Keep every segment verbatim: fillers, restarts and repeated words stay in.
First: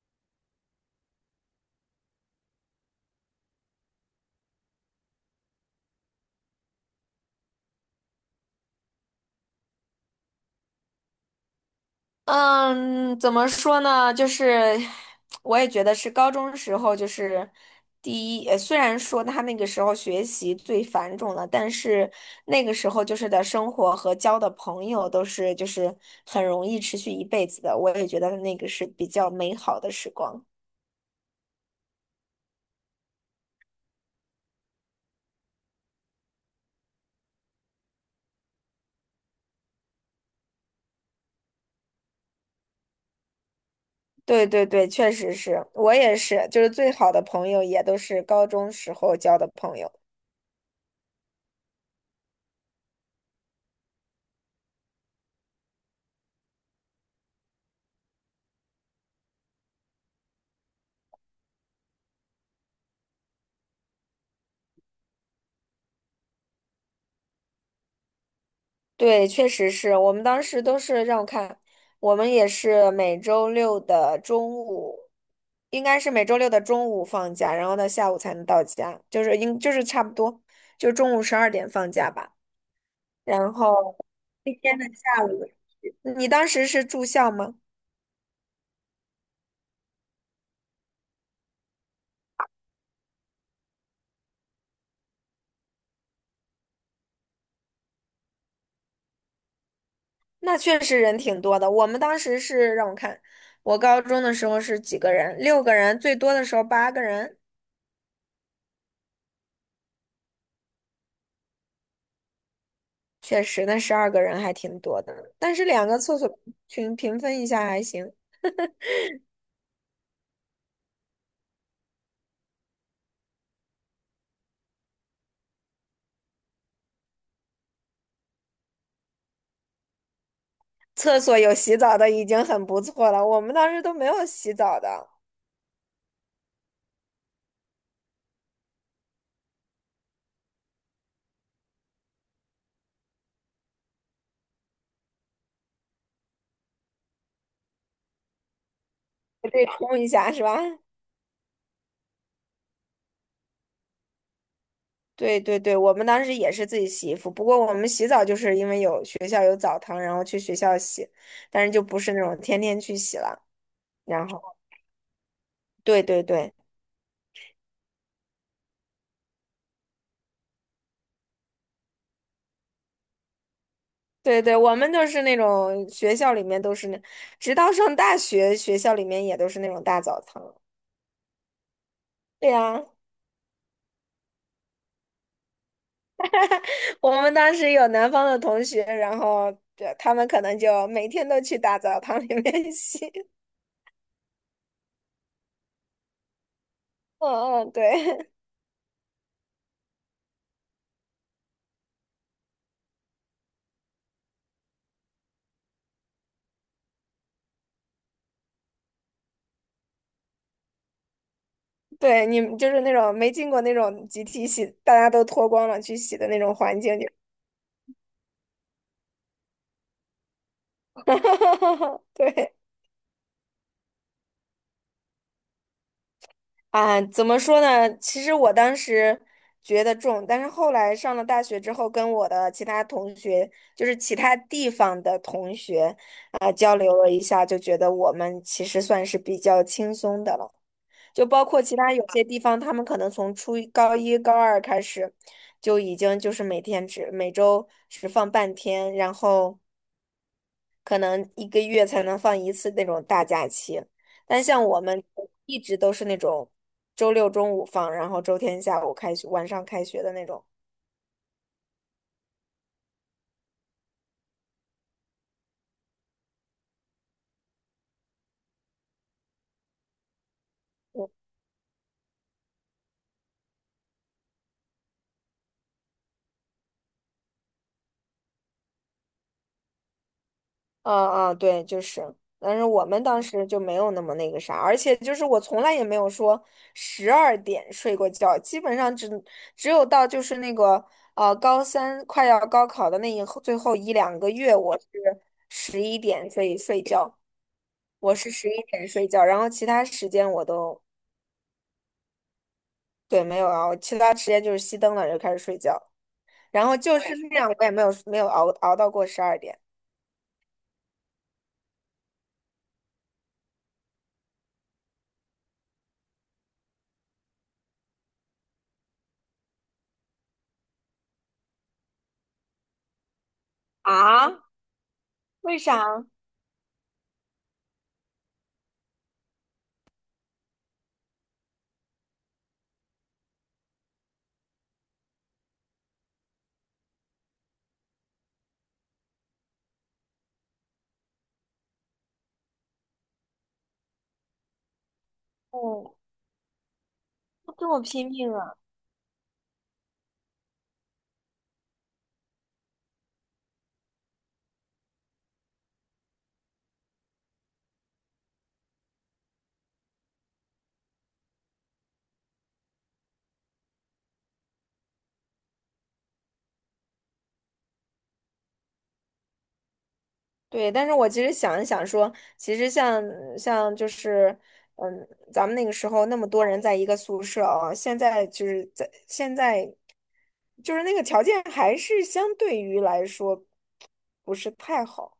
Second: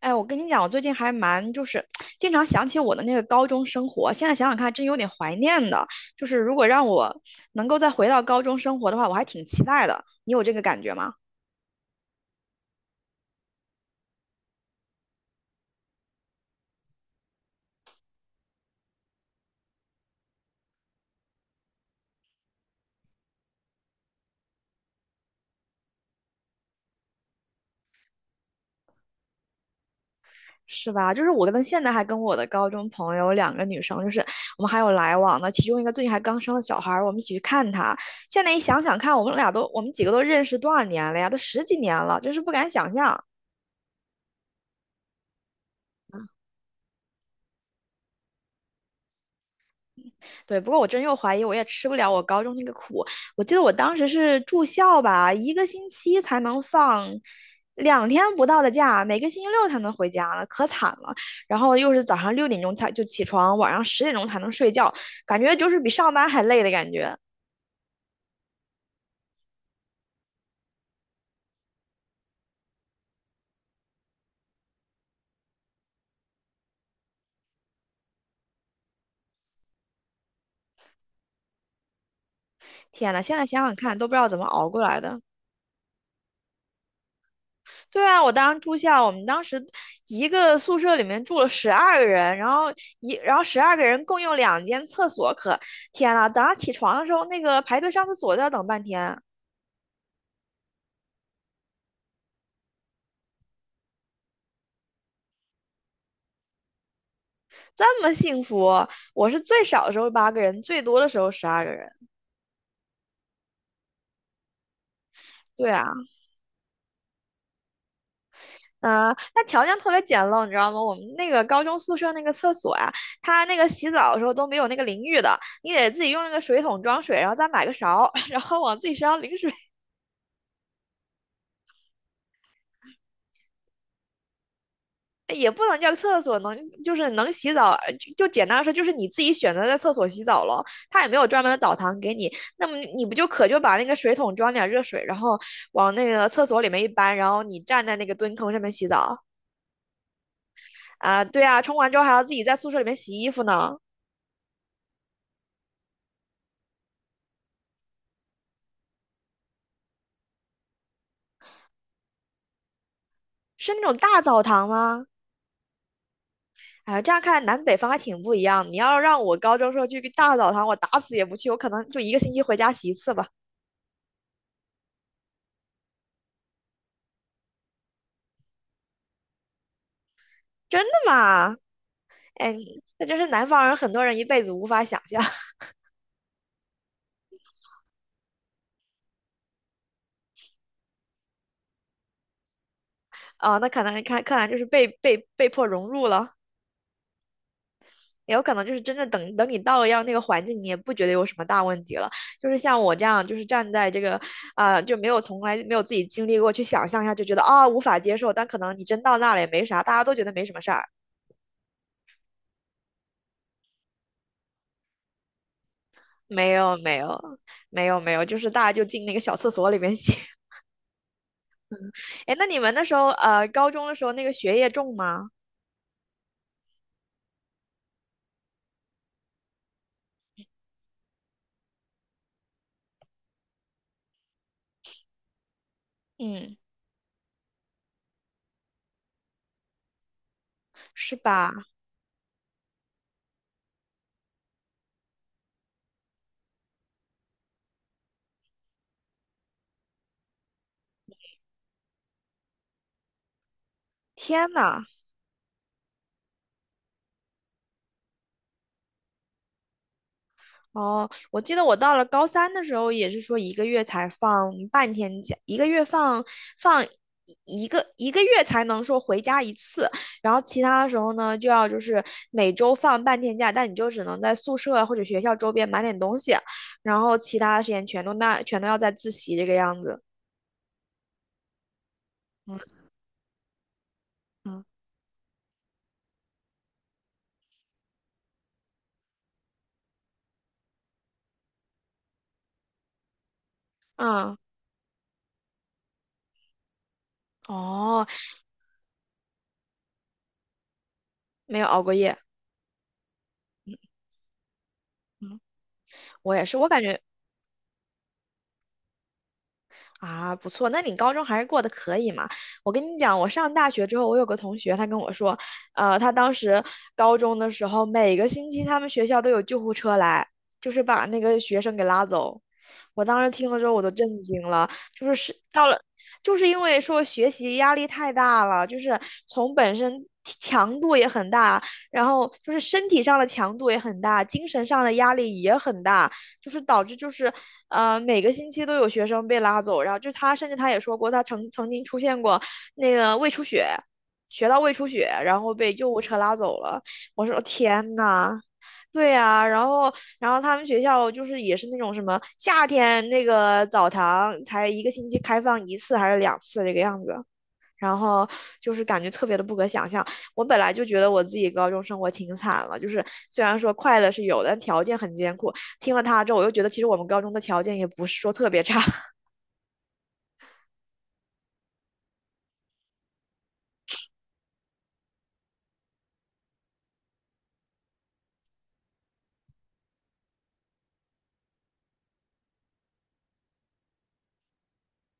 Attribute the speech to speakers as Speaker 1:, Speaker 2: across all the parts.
Speaker 1: 哎，我跟你讲，我最近还蛮就是经常想起我的那个高中生活，现在想想看，真有点怀念的。就是如果让我能够再回到高中生活的话，我还挺期待的。你有这个感觉吗？
Speaker 2: 嗯，怎么说呢？就是我也觉得是高中时候，就是第一，呃虽然说他那个时候学习最繁重了，但是那个时候就是的生活和交的朋友都是就是很容易持续一辈子的。我也觉得那个是比较美好的时光。
Speaker 1: 是吧？就是我跟现在还跟我的高中朋友两个女生，就是我们还有来往的，其中一个最近还刚生了小孩儿，我们一起去看她。现在一想想看，我们俩都我们几个都认识多少年了呀？都十几年了，真是不敢想象。
Speaker 2: 对对对，确实是我也是，就是最好的朋友也都是高中时候交的朋友。
Speaker 1: 对，不过我真又怀疑，我也吃不了我高中那个苦。我记得我当时是住校吧，一个星期才能放两天不到的假，每个星期六才能回家，可惨了。然后又是早上六点钟才就起床，晚上十点钟才能睡觉，感觉就是比上班还累的感觉。
Speaker 2: 对，确实是我们当时都是让我看，我们也是每周六的中午，应该是每周六的中午放假，然后到下午才能到家，就是应就是差不多，就中午十二点放假吧。
Speaker 1: 天呐，现在
Speaker 2: 然
Speaker 1: 想想
Speaker 2: 后
Speaker 1: 看，都不知道怎么
Speaker 2: 那
Speaker 1: 熬
Speaker 2: 天
Speaker 1: 过
Speaker 2: 的
Speaker 1: 来的。
Speaker 2: 下午，你当时是住校吗？
Speaker 1: 对啊，我当时住校，我们当时一个宿舍里面住了十二个人，然后一然后十二个人共用两间厕所可，天呐，早上起床的时候，那个排队上厕所都要等半天，
Speaker 2: 那确实人挺多的。我们当时是让我看，我高中的时候是几个人，六个人，最多的时候八个人，
Speaker 1: 这么幸福。我是最少的时候八个人，最多的时候十二个人。
Speaker 2: 确实那十二个人还挺多的，但是
Speaker 1: 对啊，
Speaker 2: 两个厕所。群平分一下还行。
Speaker 1: 嗯、那条件特别简陋，你知道吗？我们那个高中宿舍那个厕所呀、它那个洗澡的时候都没有那个淋浴的，你得自己用那个水桶装水，然后再买个勺，然后往自己身上淋水。
Speaker 2: 厕所有洗澡的已经很不错了，我们当时都没有洗澡的，
Speaker 1: 也不能叫厕所，能就是能洗澡，呃就就简单说，就是你自己选择在厕所洗澡了，他也没有专门的澡堂给你，那么你不就可就把那个水桶装点热水，然后往那个厕所里面一搬，然后你站在那个蹲坑上面洗澡
Speaker 2: 我得冲一下是吧？
Speaker 1: 啊？对啊，冲完之后还要自己在宿舍里面洗衣服呢，
Speaker 2: 对对对，我们当时也是自己洗衣服，不过我们洗澡就是因为有学校有澡堂，然后去学校洗，但是就不是那种天天去洗了。
Speaker 1: 是那种大
Speaker 2: 然后，
Speaker 1: 澡堂吗？
Speaker 2: 对对对
Speaker 1: 哎，这样看来南北方还挺不一样。你要让我高中时候去个大澡堂，我打死也不去，我可能就一个星期回家洗一次吧。
Speaker 2: 对对，我们就是那种学校里面都是那，直到上大学，学校里面也都是那种大澡堂。
Speaker 1: 真的吗？
Speaker 2: 对
Speaker 1: 哎，
Speaker 2: 呀，
Speaker 1: 那真是南方人很多人一辈子无法想象。
Speaker 2: 我们当时有南方的同学，然后对他们可能就每天都去大澡堂里面 洗。
Speaker 1: 啊，那可能看看来就是被被被迫融入了，
Speaker 2: 嗯嗯，对
Speaker 1: 也有可能就是真正等等你到了要那个环境，你也不觉得有什么大问题了。就是像我这样，就是站在这个啊、就没有从来没有自己经历过，去想象一下就觉得啊、无法接受，但可能你真到那了也没啥，大家都觉得没什么事儿。
Speaker 2: 对，你们就是那种没进过那种集体洗，大家都脱光了去洗的那
Speaker 1: 没
Speaker 2: 种
Speaker 1: 有
Speaker 2: 环
Speaker 1: 没
Speaker 2: 境就，
Speaker 1: 有没有没有，就是大家就进那个小厕所里面写。哎，那
Speaker 2: 对
Speaker 1: 你们那时候呃高中的时候那个学业重吗？
Speaker 2: 啊，怎么说呢？其实我当时觉得重，但是后来上了大学之后，跟我的其他同学，就是其他地方的同学，啊、
Speaker 1: 嗯，
Speaker 2: 交流了一下，就觉得我们其实算是比较轻松的了。
Speaker 1: 是
Speaker 2: 就包
Speaker 1: 吧？
Speaker 2: 括其他有些地方，他们可能从初一、高一、高二开始，就已经就是每天只每周只放半天，然后可能一个月才能放一次那种大假期。但
Speaker 1: 天
Speaker 2: 像我
Speaker 1: 呐！
Speaker 2: 们一直都是那种周六中午放，然后周天下午开学，晚上开学的那种。
Speaker 1: 哦，我记得我到了高三的时候，也是说一个月才放半天假，一个月放放一个一个月才能说回家一次，然后其他的时候呢，就要就是每周放半天假，但你就只能在宿舍或者学校周边买点东西，然后其他的时间全都那全都要在自习这个样子。
Speaker 2: 嗯嗯，对，就是，但是
Speaker 1: 嗯
Speaker 2: 我们当时就没有那么那个啥，
Speaker 1: 嗯
Speaker 2: 而且就是我从来也没有说十二点睡过觉，基本上只只有到就是那个呃高三快要高考的那一后最后一两个
Speaker 1: 嗯，
Speaker 2: 月，我是十一点睡睡觉，
Speaker 1: 哦，
Speaker 2: 我是十一点睡觉，然后其他时间我都
Speaker 1: 没有熬过夜。
Speaker 2: 对没有熬，其他时间就是熄灯了就开始
Speaker 1: 嗯，
Speaker 2: 睡觉，
Speaker 1: 我也是，
Speaker 2: 然
Speaker 1: 我
Speaker 2: 后
Speaker 1: 感
Speaker 2: 就
Speaker 1: 觉
Speaker 2: 是那样，我也没有没有熬熬到过十二点。
Speaker 1: 啊，不错，那你高中还是过得可以嘛？我跟你讲，我上大学之后，我有个同学，他跟我说，呃，他当时高中的时候，每个星期他们学校都有救护车来，就是把那个学生给拉走。我当时听了之后，我都震惊
Speaker 2: 啊？
Speaker 1: 了，就是是
Speaker 2: 为
Speaker 1: 到了，
Speaker 2: 啥？
Speaker 1: 就是因为说学习压力太大了，就是从本身强度也很大，然后就是身体上的强度也很大，精神上的压力也很大。就是导致就是呃每个星期都有学生被拉走，然后就他甚至他也说过，他曾曾经出现过那个胃出血，学到胃出血，然后被救
Speaker 2: 哦，
Speaker 1: 护车拉走了。我说
Speaker 2: 这么
Speaker 1: 天
Speaker 2: 拼命
Speaker 1: 呐！
Speaker 2: 啊！
Speaker 1: 对呀、然后，然后他们学校就是也是那种什么夏天那个澡堂才一个星期开放一次还是两次这个样子，然后就是感觉特别的不可想象。我本来就觉得我自己高中生活挺惨了，就是虽然说快乐是有的，但条件很艰苦。听了他之后，我又觉得其实我们高中的条件也不是说特别差。
Speaker 2: 对，但是我其实想一想说，其实像像就是，嗯，咱们那个时候那么多人在一个宿舍啊，现在就是在现在，就是那个条件还是相对于来说不是太好，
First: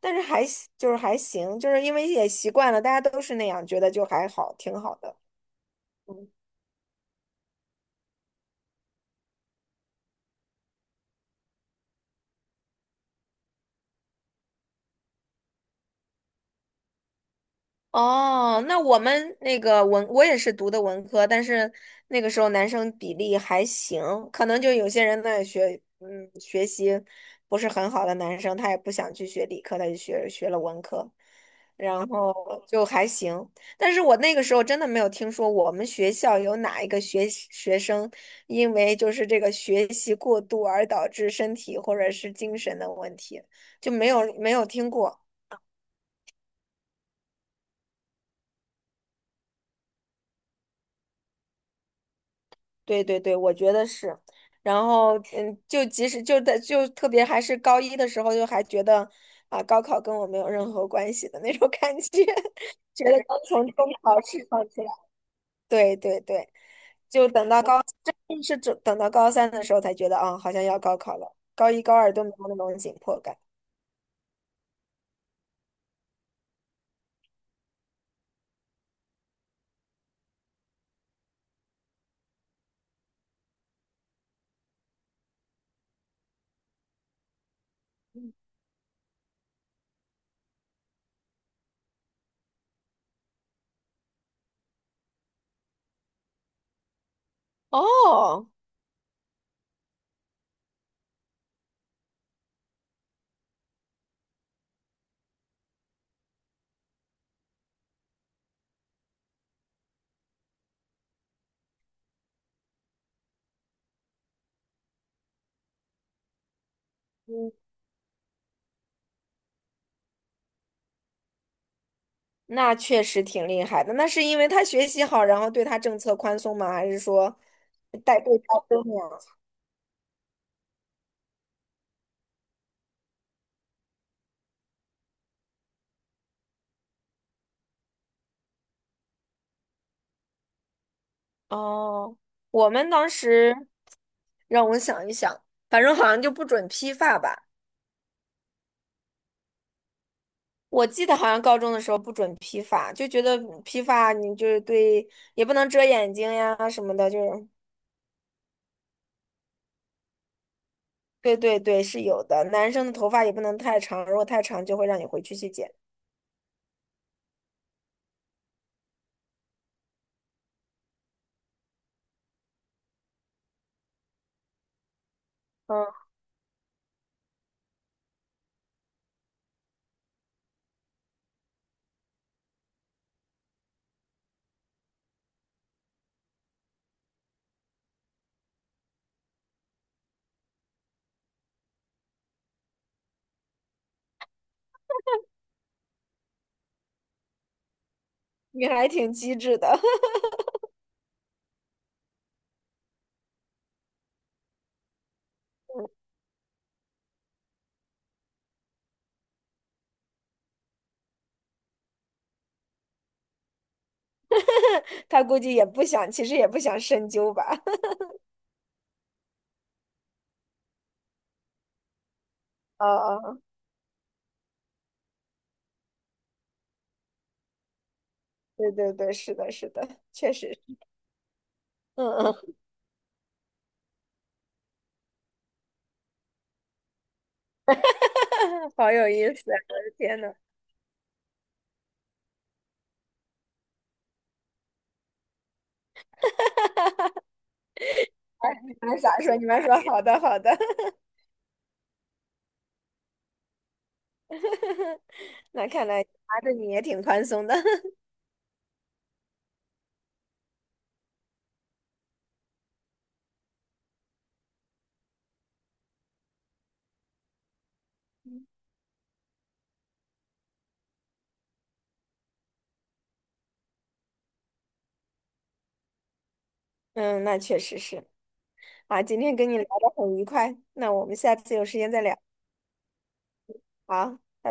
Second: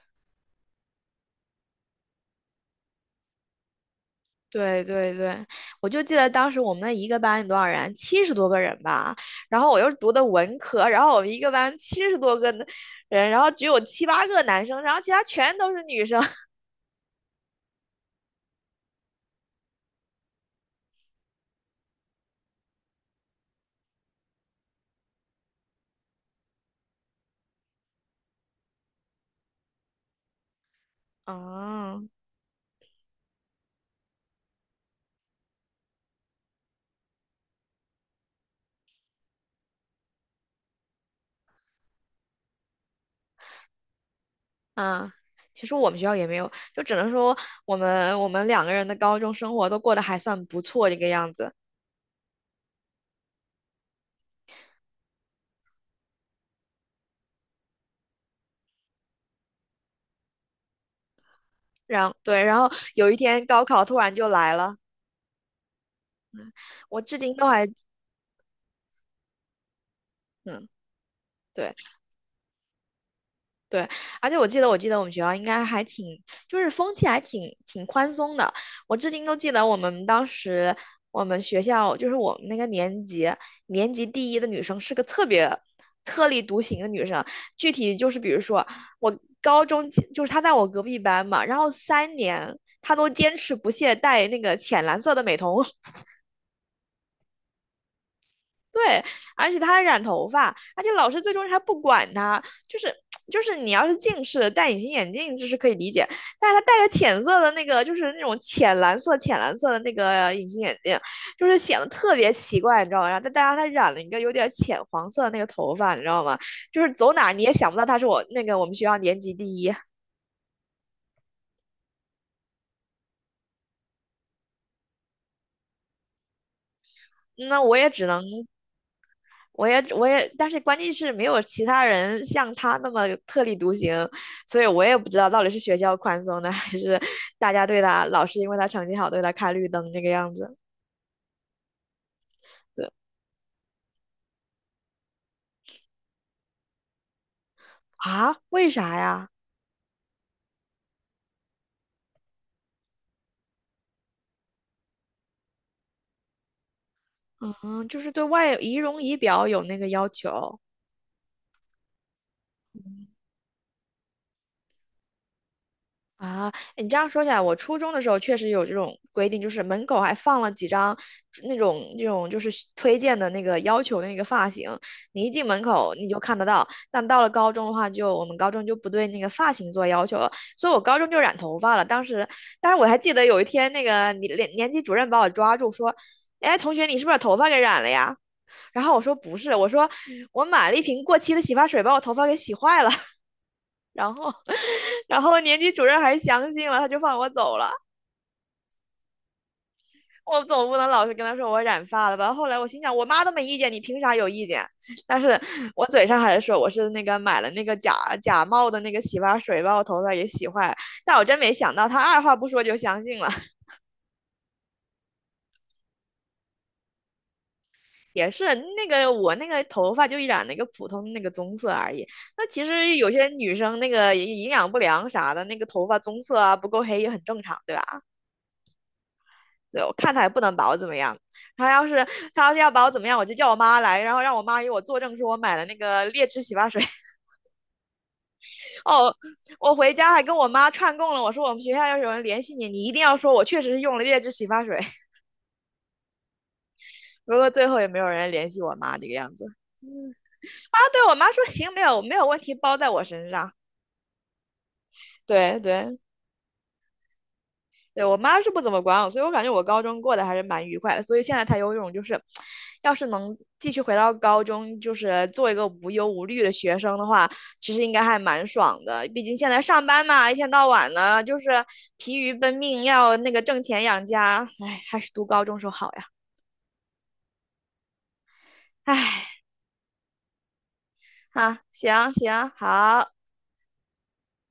Speaker 2: 但是还行就是还行，就是因为也习惯了，大家都是那样，觉得就还好，挺
Speaker 1: 对
Speaker 2: 好
Speaker 1: 对
Speaker 2: 的。
Speaker 1: 对，我就记得当时我们那一个班有多少人，七十多个人吧。然后我又读的文科，然后我们一个班七十多个人，然后只有七八个男生，然后其他全都是女生。
Speaker 2: 哦，那我们那个文，我也是读的文科，但是那个时候男生比例还行，可能就有些人在学，嗯，学习不是很好的男生，他也不想去学理科，他就学学了文科，
Speaker 1: 啊。
Speaker 2: 然后就还行。但是我那个时候真的没有听说我们学校有哪一个学学生因为就是这个学习过度而导致身体或者是精神的问题，就没有没有听
Speaker 1: 啊，
Speaker 2: 过。
Speaker 1: 其实我们学校也没有，就只能说我们我们两个人的高中生活都过得还算不错这个样子。
Speaker 2: 对对对，我觉得是。然后，嗯，就即使就在就特别还是高一的时候，就还觉得啊，高考跟我没有任何关系的那种感觉，
Speaker 1: 然对，然后
Speaker 2: 觉
Speaker 1: 有
Speaker 2: 得
Speaker 1: 一
Speaker 2: 刚
Speaker 1: 天高
Speaker 2: 从
Speaker 1: 考
Speaker 2: 中
Speaker 1: 突然
Speaker 2: 考
Speaker 1: 就
Speaker 2: 释
Speaker 1: 来
Speaker 2: 放
Speaker 1: 了，
Speaker 2: 出来。对对对，
Speaker 1: 我至
Speaker 2: 就
Speaker 1: 今都
Speaker 2: 等到
Speaker 1: 还
Speaker 2: 高，真是等等到高三的时候才觉得啊，好像
Speaker 1: 嗯。
Speaker 2: 要高考了。高
Speaker 1: 对。
Speaker 2: 一、高二都没有那种紧迫感。
Speaker 1: 对，而且我记得，我记得我们学校应该还挺，就是风气还挺挺宽松的。我至今都记得我们当时，我们学校就是我们那个年级，年级第一的女生是个特别特立独行的女生。具体就是，比如说我高中就是她在我隔壁班嘛，然后三年她都坚持不懈戴那个浅蓝色的美瞳。
Speaker 2: 哦，
Speaker 1: 对，而且他还染头发，而且老师最终还不管他，就是就是你要是近视戴隐形眼镜这是可以理解，但是他戴个浅色的那个就是那种浅蓝色浅蓝色的那个隐形眼镜，就是显得特别奇怪，你知道吗？然后再加上他染了一个有点浅黄色的那个头发，你知道吗？就是走哪儿你也想不到他是我那个我们学校年级第一，
Speaker 2: 那确实挺厉害的。那是因为他学习好，然后对他政策宽松吗？还是说
Speaker 1: 那我也只
Speaker 2: 代
Speaker 1: 能
Speaker 2: 购高增呀？
Speaker 1: 我也我也，但是关键是没有其他人像他那么特立独行，所以我也不知道到底是学校宽松的，还是大家对他老师因为他成绩好对他开绿灯这个样子。
Speaker 2: 哦，我
Speaker 1: 对
Speaker 2: 们当时让我想一想，反正好像就不准批发吧。
Speaker 1: 啊，为啥呀？
Speaker 2: 我记得好像高中的时候不准批发，就觉得批发你就是对，也不能遮眼睛呀什么的，就是
Speaker 1: 嗯，就是对外仪容仪表有那个要求。
Speaker 2: 对对对是有的。男生的头发也不能太长，如果太长就会让你回去去剪。
Speaker 1: 啊，你这样说起来，我初中的时候确实有这种规定，就是门口还放了几张那种那种就是推荐的那个要求的那个发型，你一进门口
Speaker 2: 嗯，
Speaker 1: 你就看得到。但到了高中的话就，我们高中就不对那个发型做要求了，所以我高中就染头发了。当时，但是我还记得有一天那个年年年级主任把我抓住说：“哎，同学，你是不是把头发给染了呀？”然后我说：“不是，我说我买了一瓶过期的洗发水，把我头发给洗坏了。”然后。然后年级主任还相信了，他就放我走了。
Speaker 2: 你还挺机智的。
Speaker 1: 我总不能老是跟他说我染发了吧？后来我心想，我妈都没意见，你凭啥有意见？但是我嘴上还是说我是那个买了那个假假冒的那个洗发水，把我头发也洗坏了。但我真没想到，他二话不说就相信了。
Speaker 2: 他估计也不想，其实也不想深究吧。
Speaker 1: 也是那个我那个头发就染了一个普通的那个棕色而已。那其
Speaker 2: 啊
Speaker 1: 实有
Speaker 2: 啊，
Speaker 1: 些
Speaker 2: 啊
Speaker 1: 女生那个营养不良啥的，那个头发棕色啊不够黑也很正常，对吧？
Speaker 2: 对对对，是的，是
Speaker 1: 对
Speaker 2: 的，
Speaker 1: 我看他也
Speaker 2: 确
Speaker 1: 不
Speaker 2: 实
Speaker 1: 能把我
Speaker 2: 是，
Speaker 1: 怎么样。他要是
Speaker 2: 嗯
Speaker 1: 他要
Speaker 2: 嗯，
Speaker 1: 是要把我怎么样，我就叫我妈来，然后让我妈给我作证，说我买了那个劣质洗发水。
Speaker 2: 好有
Speaker 1: 哦，
Speaker 2: 意思啊，
Speaker 1: 我
Speaker 2: 我的
Speaker 1: 回家
Speaker 2: 天
Speaker 1: 还跟
Speaker 2: 呐
Speaker 1: 我妈串供了，我说我们学校要是有人联系你，你一定要说我确实是用了劣质洗发水。不过最后也没有人联
Speaker 2: 哎，
Speaker 1: 系我
Speaker 2: 你
Speaker 1: 妈
Speaker 2: 们
Speaker 1: 这个
Speaker 2: 咋
Speaker 1: 样
Speaker 2: 说？你
Speaker 1: 子。
Speaker 2: 们说好的，好的，
Speaker 1: 啊，对我妈说行，没有没有问题，包在我身上。对
Speaker 2: 那看
Speaker 1: 对，
Speaker 2: 来拿着你也挺宽松的，
Speaker 1: 对我妈是不怎么管我，所以我感觉我高中过得还是蛮愉快的。所以现在她有一种就是，要是能继续回到高中，就是做一个无忧无虑的学生的话，其实应该还蛮爽的。毕竟现在上班嘛，一天到晚的，就是疲于奔命，要那个挣钱养家。唉，还是读高中时候好呀。
Speaker 2: 嗯，那确实是啊，今天
Speaker 1: 唉，
Speaker 2: 跟你聊得很愉快，那我们下次
Speaker 1: 啊，
Speaker 2: 有时间再
Speaker 1: 行
Speaker 2: 聊，
Speaker 1: 行好。
Speaker 2: 好，拜拜。